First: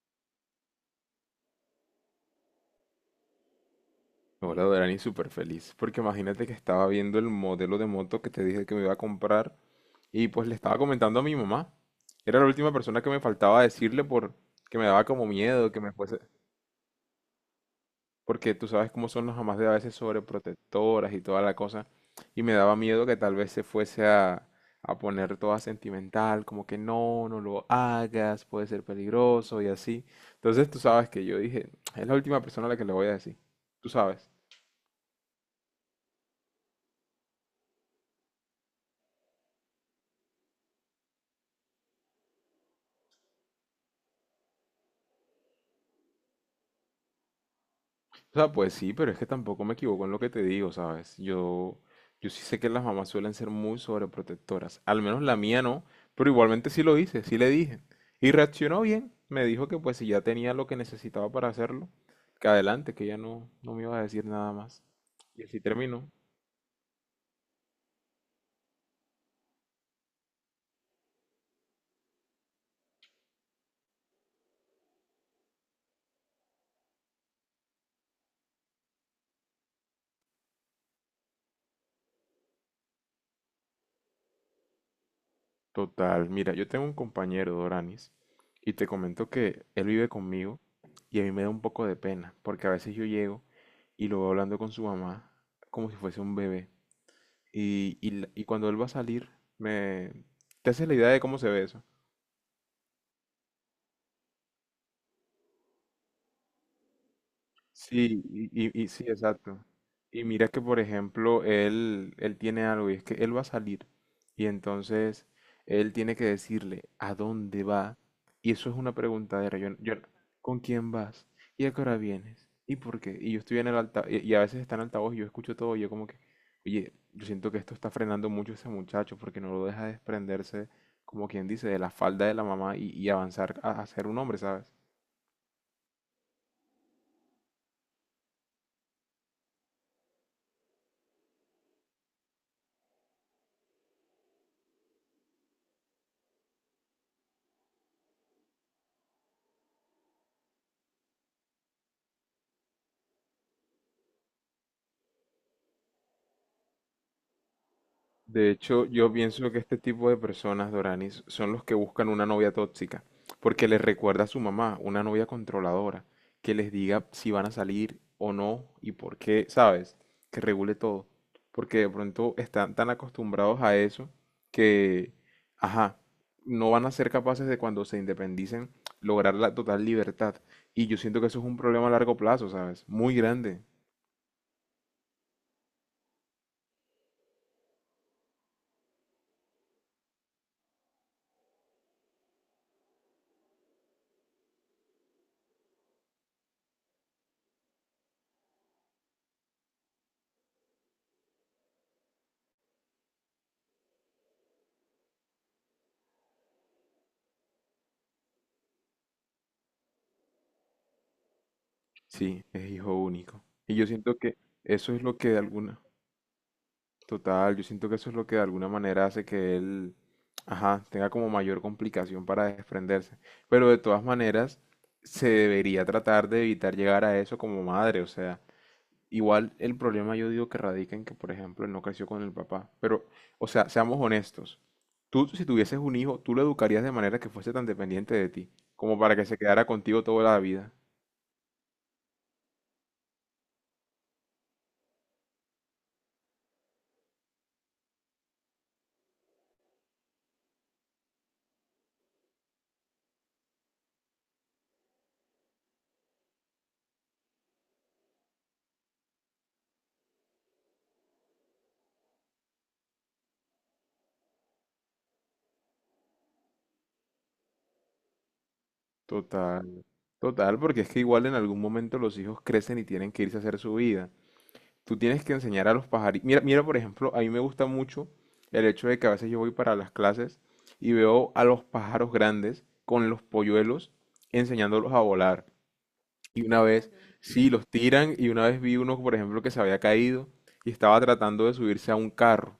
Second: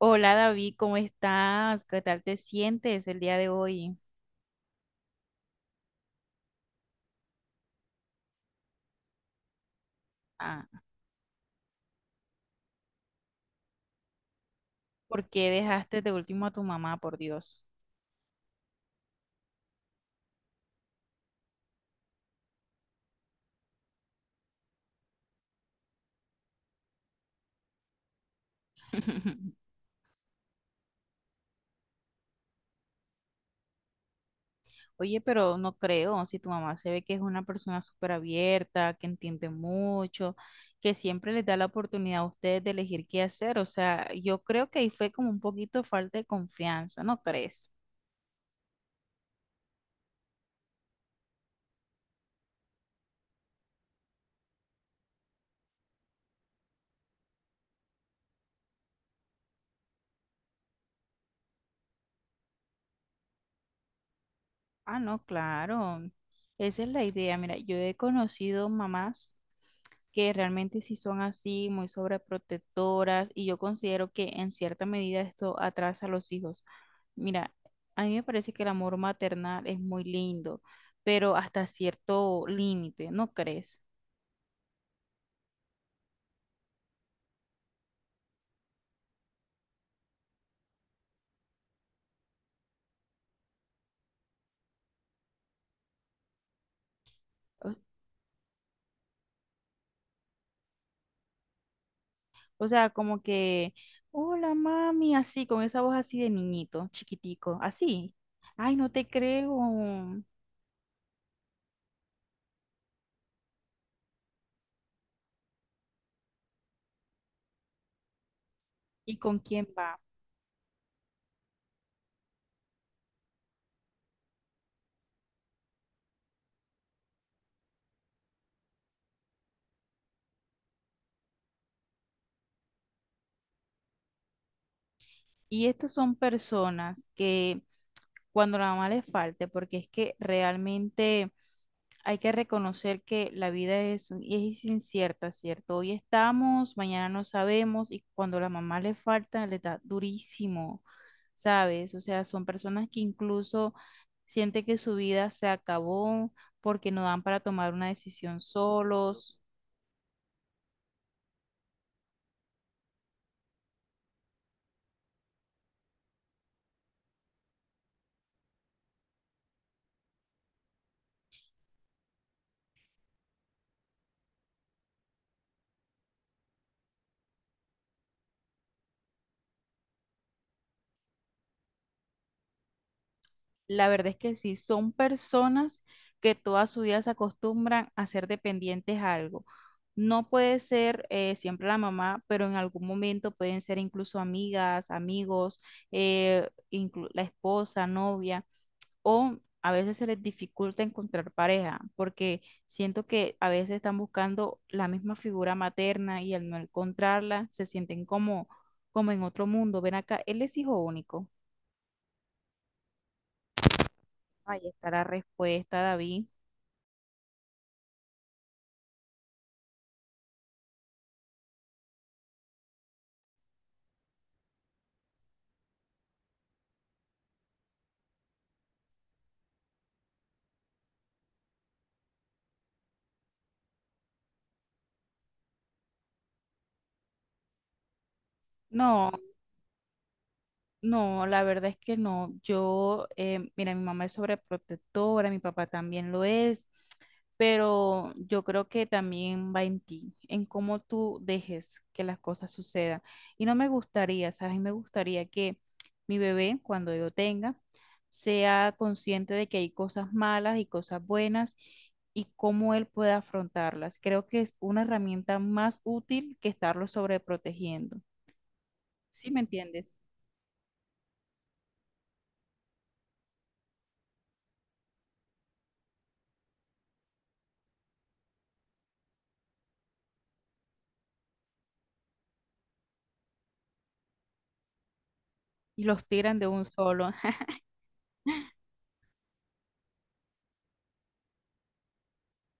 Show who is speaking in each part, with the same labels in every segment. Speaker 1: Hola David, ¿cómo estás? ¿Qué tal te sientes el día de hoy?
Speaker 2: Hola Dorani, súper feliz, porque imagínate que estaba viendo el modelo de moto que te dije que me iba a comprar y pues le
Speaker 1: Ah,
Speaker 2: estaba comentando a mi mamá. Era la última persona que me faltaba decirle por que me daba como
Speaker 1: ¿por qué
Speaker 2: miedo que me
Speaker 1: dejaste de
Speaker 2: fuese,
Speaker 1: último a tu mamá, por Dios?
Speaker 2: porque tú sabes cómo son las mamás de a veces sobreprotectoras y toda la cosa, y me daba miedo que tal vez se fuese a poner toda sentimental, como que no, no lo hagas, puede ser peligroso y así. Entonces tú sabes que yo dije, es la última persona a la que le voy a decir, tú sabes.
Speaker 1: Oye, pero no creo, si tu mamá se ve que es una persona súper abierta, que entiende mucho, que siempre les da la oportunidad a ustedes de elegir qué hacer, o sea, yo creo que ahí fue como un poquito falta de confianza, ¿no crees?
Speaker 2: O sea, pues sí, pero es que tampoco me equivoco en lo que te digo, ¿sabes? Yo sí sé que las mamás suelen ser muy sobreprotectoras. Al menos la mía no, pero igualmente sí lo hice, sí le dije. Y reaccionó bien. Me dijo que pues si ya tenía lo que necesitaba para hacerlo, que adelante, que ya no, no me iba a decir nada más.
Speaker 1: Ah, no,
Speaker 2: Y así
Speaker 1: claro,
Speaker 2: terminó.
Speaker 1: esa es la idea. Mira, yo he conocido mamás que realmente sí son así, muy sobreprotectoras, y yo considero que en cierta medida esto atrasa a los hijos. Mira, a mí me parece que el amor maternal es muy lindo, pero hasta cierto límite, ¿no crees?
Speaker 2: Total, mira, yo tengo un compañero, Doranis, y te comento que él vive conmigo y a mí me da un poco de pena, porque a veces yo llego y lo veo hablando con su mamá como si fuese un bebé.
Speaker 1: O,
Speaker 2: Y cuando él va a salir, me... ¿Te haces la idea de cómo se ve eso?
Speaker 1: o sea, como que, hola mami, así, con esa voz así de niñito, chiquitico, así.
Speaker 2: Sí, y,
Speaker 1: Ay,
Speaker 2: y- y
Speaker 1: no
Speaker 2: sí,
Speaker 1: te
Speaker 2: exacto.
Speaker 1: creo.
Speaker 2: Y mira que, por ejemplo, él tiene algo y es que él va a salir y entonces él tiene que decirle a dónde va y eso es una
Speaker 1: ¿Y con
Speaker 2: preguntadera.
Speaker 1: quién va?
Speaker 2: ¿Con quién vas? ¿Y a qué hora vienes? ¿Y por qué? Y yo estoy en el altavoz y a veces está en altavoz y yo escucho todo y yo como que, oye, yo siento que esto está frenando mucho a ese muchacho porque no lo deja desprenderse, como quien dice, de la falda de la mamá y avanzar a ser un hombre, ¿sabes?
Speaker 1: Y estos son personas que cuando la mamá le falte, porque es que realmente hay que reconocer que la vida es incierta, ¿cierto? Hoy estamos, mañana no sabemos y cuando la mamá le falta, le da durísimo, ¿sabes? O sea, son personas que incluso sienten que su vida se acabó porque no dan para tomar una decisión
Speaker 2: De hecho, yo
Speaker 1: solos.
Speaker 2: pienso que este tipo de personas, Doranis, son los que buscan una novia tóxica, porque les recuerda a su mamá, una novia controladora, que les diga si van a salir o no y por qué, ¿sabes? Que regule todo, porque de pronto están tan acostumbrados a eso que, ajá, no van a ser capaces de cuando se independicen lograr la total libertad. Y yo siento que eso es un problema a largo plazo, ¿sabes? Muy grande.
Speaker 1: La verdad es que sí, son personas que toda su vida se acostumbran a ser dependientes a algo. No puede ser siempre la mamá, pero en algún momento pueden ser incluso amigas, amigos, la esposa, novia, o a veces se les dificulta encontrar pareja, porque siento que a veces están buscando la misma figura materna y al no encontrarla se sienten como, como en otro mundo. Ven acá, él es hijo único.
Speaker 2: Sí, es hijo único. Y yo siento que
Speaker 1: Ahí está
Speaker 2: eso es
Speaker 1: la
Speaker 2: lo que de
Speaker 1: respuesta,
Speaker 2: alguna...
Speaker 1: David.
Speaker 2: Total, yo siento que eso es lo que de alguna manera hace que él, ajá, tenga como mayor complicación para desprenderse. Pero de todas maneras, se debería tratar de evitar llegar a eso como madre. O sea, igual el problema yo digo que radica en que, por ejemplo, él no creció con el papá. Pero, o sea, seamos honestos. Tú, si tuvieses un hijo, tú lo educarías de manera que fuese tan dependiente de ti, como
Speaker 1: No,
Speaker 2: para que se quedara contigo toda la vida.
Speaker 1: no, la verdad es que no. Mira, mi mamá es sobreprotectora, mi papá también lo es, pero yo creo que también va en ti, en cómo tú dejes que las cosas sucedan. Y no me gustaría, ¿sabes? Y me gustaría que mi bebé, cuando yo tenga, sea consciente de que hay cosas malas y cosas buenas y cómo él puede afrontarlas. Creo que es una herramienta más útil que estarlo sobreprotegiendo. ¿Sí me
Speaker 2: Total,
Speaker 1: entiendes?
Speaker 2: total, porque es que igual en algún momento los hijos crecen y tienen que irse a hacer su vida. Tú tienes que enseñar a los pajaritos. Mira, mira, por ejemplo, a mí me gusta mucho el hecho de que a veces yo voy para las clases y veo a los pájaros grandes con los polluelos enseñándolos a volar.
Speaker 1: Y los tiran
Speaker 2: Y
Speaker 1: de
Speaker 2: una
Speaker 1: un
Speaker 2: vez,
Speaker 1: solo.
Speaker 2: sí, los tiran y una vez vi uno, por ejemplo, que se había caído y estaba tratando de subirse a un carro.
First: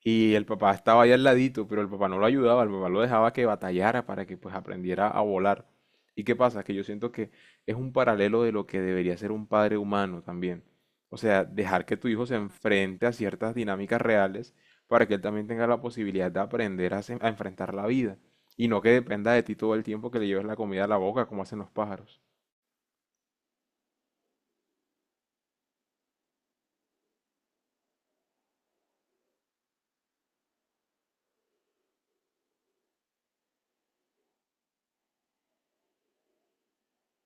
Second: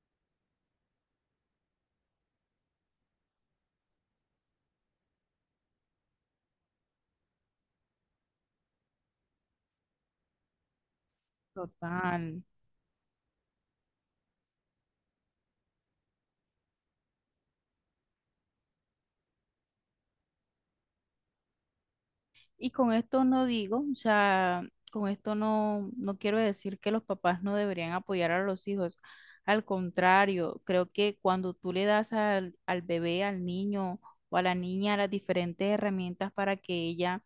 Speaker 2: Y el papá estaba ahí al ladito, pero el papá no lo ayudaba, el papá lo dejaba que batallara para que pues aprendiera a volar. ¿Y qué pasa? Que yo siento que es un paralelo de lo que debería ser un padre humano también. O sea, dejar que tu hijo se
Speaker 1: Total.
Speaker 2: enfrente a ciertas dinámicas reales para que él también tenga la posibilidad de aprender a enfrentar la vida. Y no que dependa de ti todo el tiempo que le lleves la comida a la boca, como hacen los pájaros.
Speaker 1: Y con esto no digo, o sea, con esto no quiero decir que los papás no deberían apoyar a los hijos. Al contrario, creo que cuando tú le das al bebé, al niño o a la niña las diferentes herramientas para que ella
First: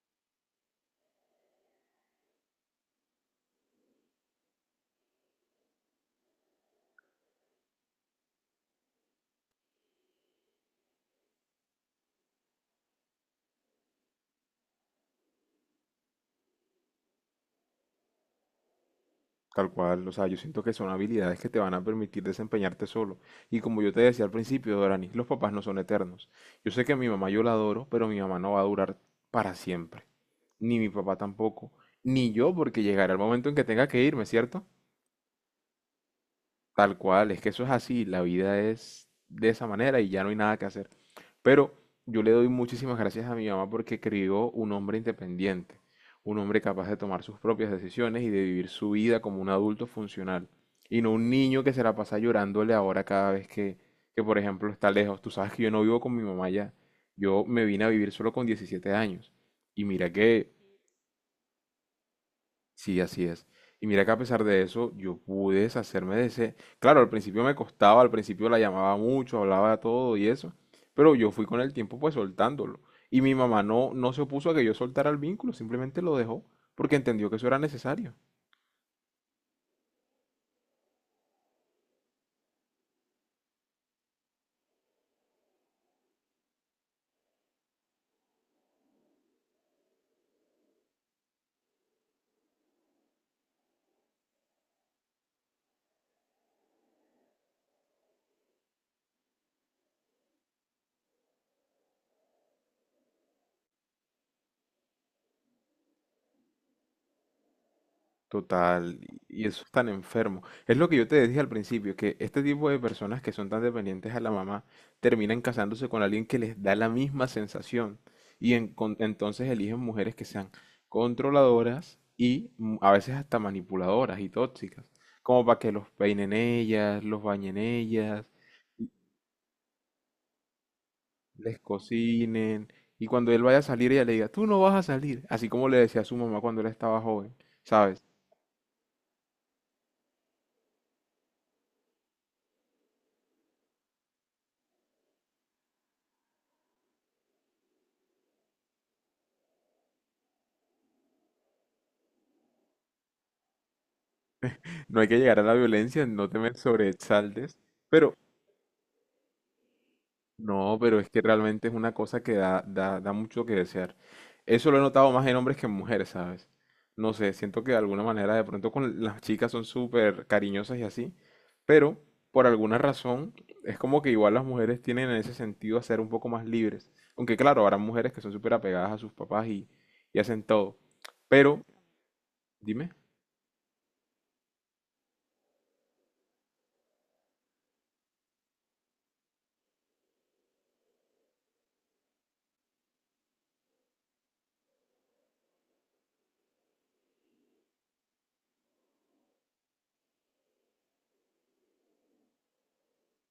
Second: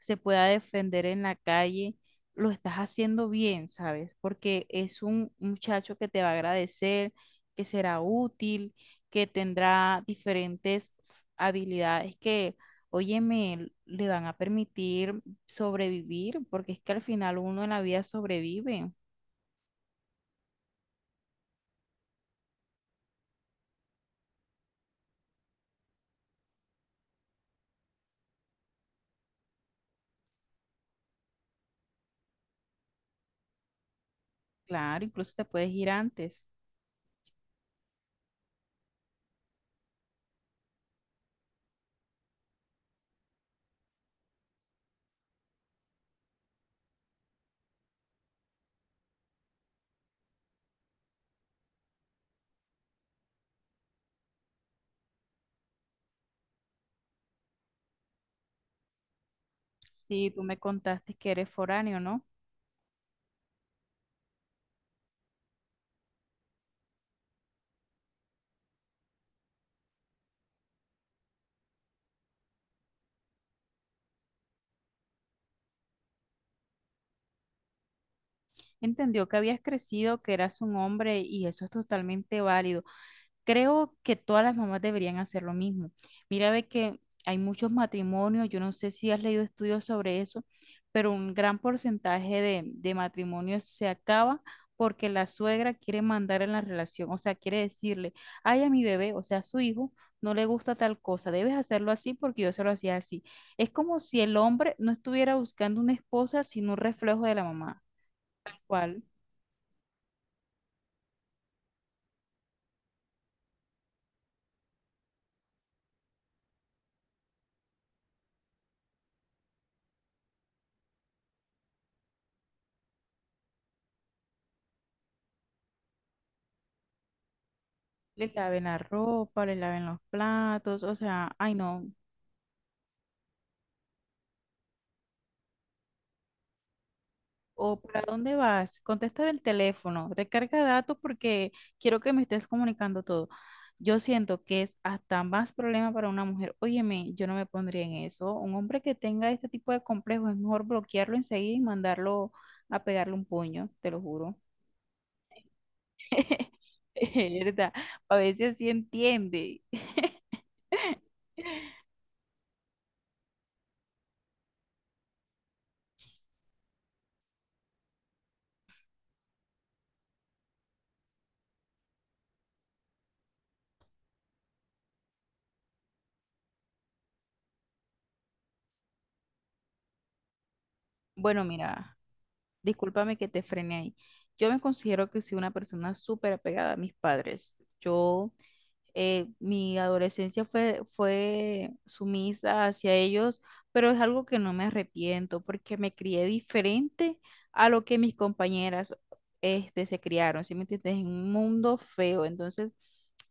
Speaker 1: se pueda defender en la calle, lo estás haciendo bien, ¿sabes? Porque es un muchacho que te va a agradecer, que será útil, que tendrá diferentes habilidades que, óyeme, le van a permitir sobrevivir, porque es que al final uno en la vida sobrevive.
Speaker 2: Tal cual, o sea, yo siento que son habilidades que te van a permitir desempeñarte solo. Y como yo te decía al principio, Dorani, los papás no son eternos. Yo sé que mi mamá yo la adoro, pero mi mamá no va a durar para siempre. Ni mi papá tampoco. Ni yo, porque llegará el momento en que tenga que irme, ¿cierto?
Speaker 1: Claro, incluso te puedes ir antes.
Speaker 2: Tal cual, es que eso es así, la vida es de esa manera y ya no hay nada que hacer. Pero yo le doy muchísimas gracias a mi mamá porque crió un hombre independiente, un hombre capaz de tomar sus propias decisiones y de vivir su vida como un adulto funcional. Y no un niño que se la pasa llorándole ahora cada vez que por ejemplo, está lejos. Tú sabes que yo no vivo con mi mamá ya. Yo me vine a vivir solo con 17 años. Y mira
Speaker 1: Sí, tú
Speaker 2: que
Speaker 1: me contaste que eres foráneo, ¿no?
Speaker 2: sí, así es. Y mira que a pesar de eso, yo pude deshacerme de ese. Claro, al principio me costaba, al principio la llamaba mucho, hablaba todo y eso, pero yo fui con el tiempo pues soltándolo. Y mi mamá no, no se opuso a que yo soltara el vínculo, simplemente lo dejó porque entendió que eso era necesario.
Speaker 1: Entendió que habías crecido, que eras un hombre y eso es totalmente válido. Creo que todas las mamás deberían hacer lo mismo. Mira, ve que hay muchos matrimonios, yo no sé si has leído estudios sobre eso, pero un gran porcentaje de matrimonios se acaba porque la suegra quiere mandar en la relación, o sea, quiere decirle, ay, a mi bebé, o sea, a su hijo, no le gusta tal cosa, debes hacerlo así porque yo se lo hacía así. Es como si el hombre no estuviera buscando una esposa, sino un reflejo de la mamá, al
Speaker 2: Total,
Speaker 1: cual
Speaker 2: y eso es tan enfermo. Es lo que yo te dije al principio, que este tipo de personas que son tan dependientes a la mamá terminan casándose con alguien que les da la misma sensación entonces eligen mujeres que sean controladoras y a veces hasta manipuladoras y tóxicas, como para que los peinen ellas, los bañen ellas,
Speaker 1: le laven la
Speaker 2: y
Speaker 1: ropa, le laven los platos, o sea, ay,
Speaker 2: les
Speaker 1: no.
Speaker 2: cocinen y cuando él vaya a salir ella le diga, tú no vas a salir, así como le decía a su mamá cuando él estaba joven,
Speaker 1: ¿O para
Speaker 2: ¿sabes?
Speaker 1: dónde vas? Contesta el teléfono, recarga datos porque quiero que me estés comunicando todo. Yo siento que es hasta más problema para una mujer. Óyeme, yo no me pondría en eso. Un hombre que tenga este tipo de complejo es mejor bloquearlo enseguida y mandarlo a pegarle un puño, te lo juro.
Speaker 2: No hay que llegar a la violencia, no te me
Speaker 1: Es
Speaker 2: sobreexaltes,
Speaker 1: verdad,
Speaker 2: pero
Speaker 1: a veces sí entiende.
Speaker 2: no, pero es que realmente es una cosa que da mucho que desear. Eso lo he notado más en hombres que en mujeres, ¿sabes? No sé, siento que de alguna manera de pronto con las chicas son súper cariñosas y así, pero por alguna razón es como que igual las mujeres tienen en ese sentido a ser un poco más libres. Aunque claro, habrá mujeres que son súper apegadas a sus papás y hacen todo.
Speaker 1: Bueno,
Speaker 2: Pero,
Speaker 1: mira,
Speaker 2: dime.
Speaker 1: discúlpame que te frene ahí. Yo me considero que soy una persona súper apegada a mis padres. Yo Mi adolescencia fue sumisa hacia ellos, pero es algo que no me arrepiento porque me crié diferente a lo que mis compañeras, este, se criaron, ¿sí me entiendes? En un mundo feo, entonces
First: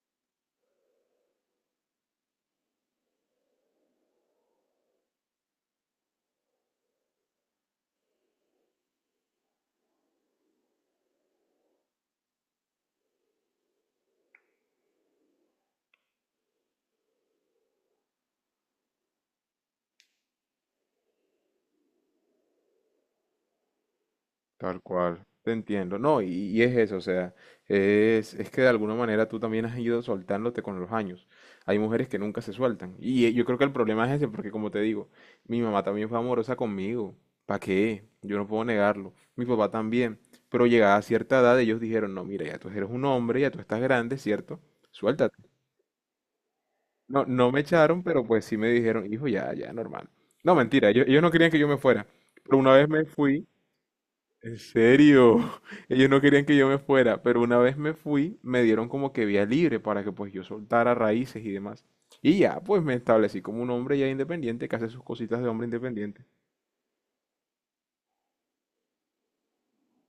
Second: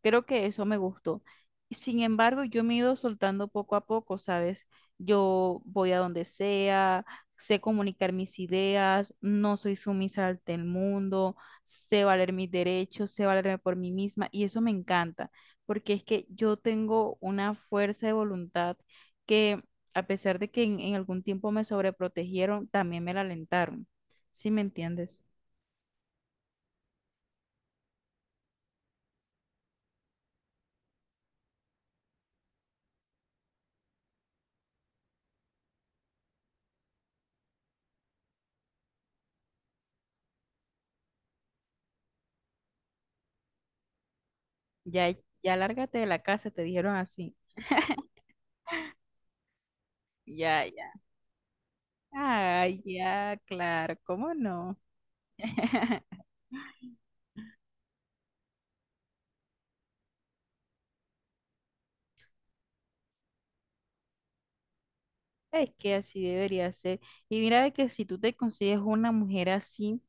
Speaker 1: creo que eso me gustó. Sin embargo, yo me he ido soltando poco a poco, ¿sabes? Yo voy a donde sea, sé comunicar mis ideas, no soy sumisa ante el mundo, sé valer mis derechos, sé valerme por mí misma y eso me encanta porque es que yo tengo una fuerza de voluntad que, a pesar de que en algún tiempo me sobreprotegieron, también me la alentaron. ¿Sí me
Speaker 2: Tal
Speaker 1: entiendes?
Speaker 2: cual, te entiendo. No, y es eso, o sea, es que de alguna manera tú también has ido soltándote con los años. Hay mujeres que nunca se sueltan. Y yo creo que el problema es ese, porque como te digo, mi mamá también fue amorosa conmigo. ¿Para qué? Yo no puedo negarlo. Mi papá también. Pero llegada a cierta edad, ellos dijeron, no, mira, ya tú eres un hombre, ya tú estás grande, ¿cierto?
Speaker 1: Ya,
Speaker 2: Suéltate.
Speaker 1: ya lárgate de la casa, te dijeron
Speaker 2: No,
Speaker 1: así.
Speaker 2: no me echaron, pero pues sí me dijeron, hijo, ya, ya, normal. No,
Speaker 1: Ya,
Speaker 2: mentira,
Speaker 1: ya.
Speaker 2: ellos no querían que yo me fuera. Pero una
Speaker 1: Ay,
Speaker 2: vez me
Speaker 1: ya,
Speaker 2: fui.
Speaker 1: claro, ¿cómo
Speaker 2: En
Speaker 1: no?
Speaker 2: serio, ellos no querían que yo me fuera, pero una vez me fui, me dieron como que vía libre para que pues yo soltara raíces y demás. Y ya, pues me establecí como un hombre ya independiente que hace sus cositas de hombre
Speaker 1: Es que así
Speaker 2: independiente.
Speaker 1: debería ser. Y mira, ve que si tú te consigues una mujer así,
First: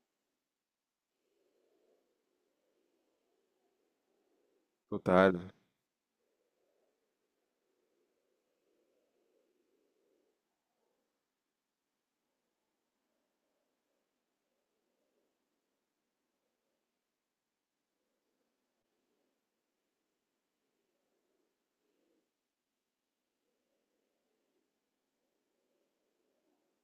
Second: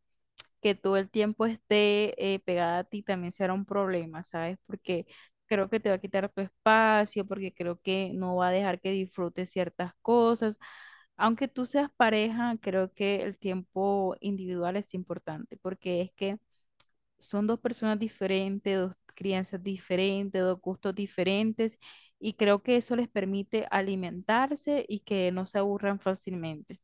Speaker 1: que todo el tiempo esté, pegada a ti, también será un problema, ¿sabes? Porque
Speaker 2: Total,
Speaker 1: creo que te va a quitar tu espacio, porque creo que no va a dejar que disfrutes ciertas cosas. Aunque tú seas pareja, creo que el tiempo individual es importante, porque es que son dos personas diferentes, dos crianzas diferentes, dos gustos diferentes, y creo que eso les permite alimentarse y que no se aburran fácilmente.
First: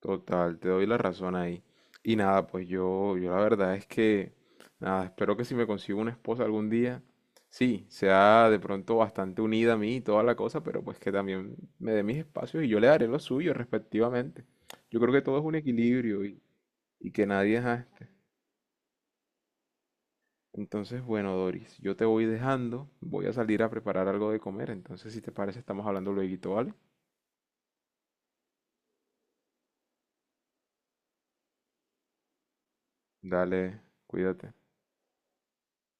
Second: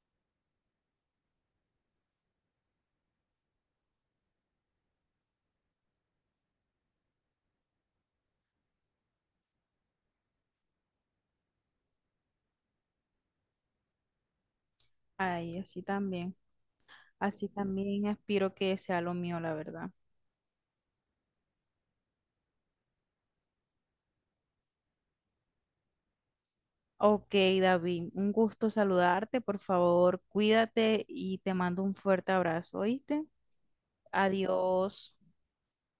Speaker 2: total, te doy la razón ahí. Y nada, pues yo la verdad es que, nada, espero que si me consigo una esposa algún día, sí, sea de pronto bastante unida a mí y toda la cosa, pero pues que también me dé mis espacios y yo le daré los suyos respectivamente. Yo creo que todo es un
Speaker 1: Ay, así
Speaker 2: equilibrio
Speaker 1: también.
Speaker 2: y que
Speaker 1: Así
Speaker 2: nadie ajá,
Speaker 1: también aspiro que sea lo mío, la verdad.
Speaker 2: entonces, bueno, Doris, yo te voy dejando, voy a salir a preparar algo de comer, entonces si te parece estamos hablando luego, ¿vale?
Speaker 1: Ok, David, un gusto saludarte. Por favor, cuídate y te mando un fuerte abrazo, ¿oíste?
Speaker 2: Dale, cuídate.
Speaker 1: Adiós.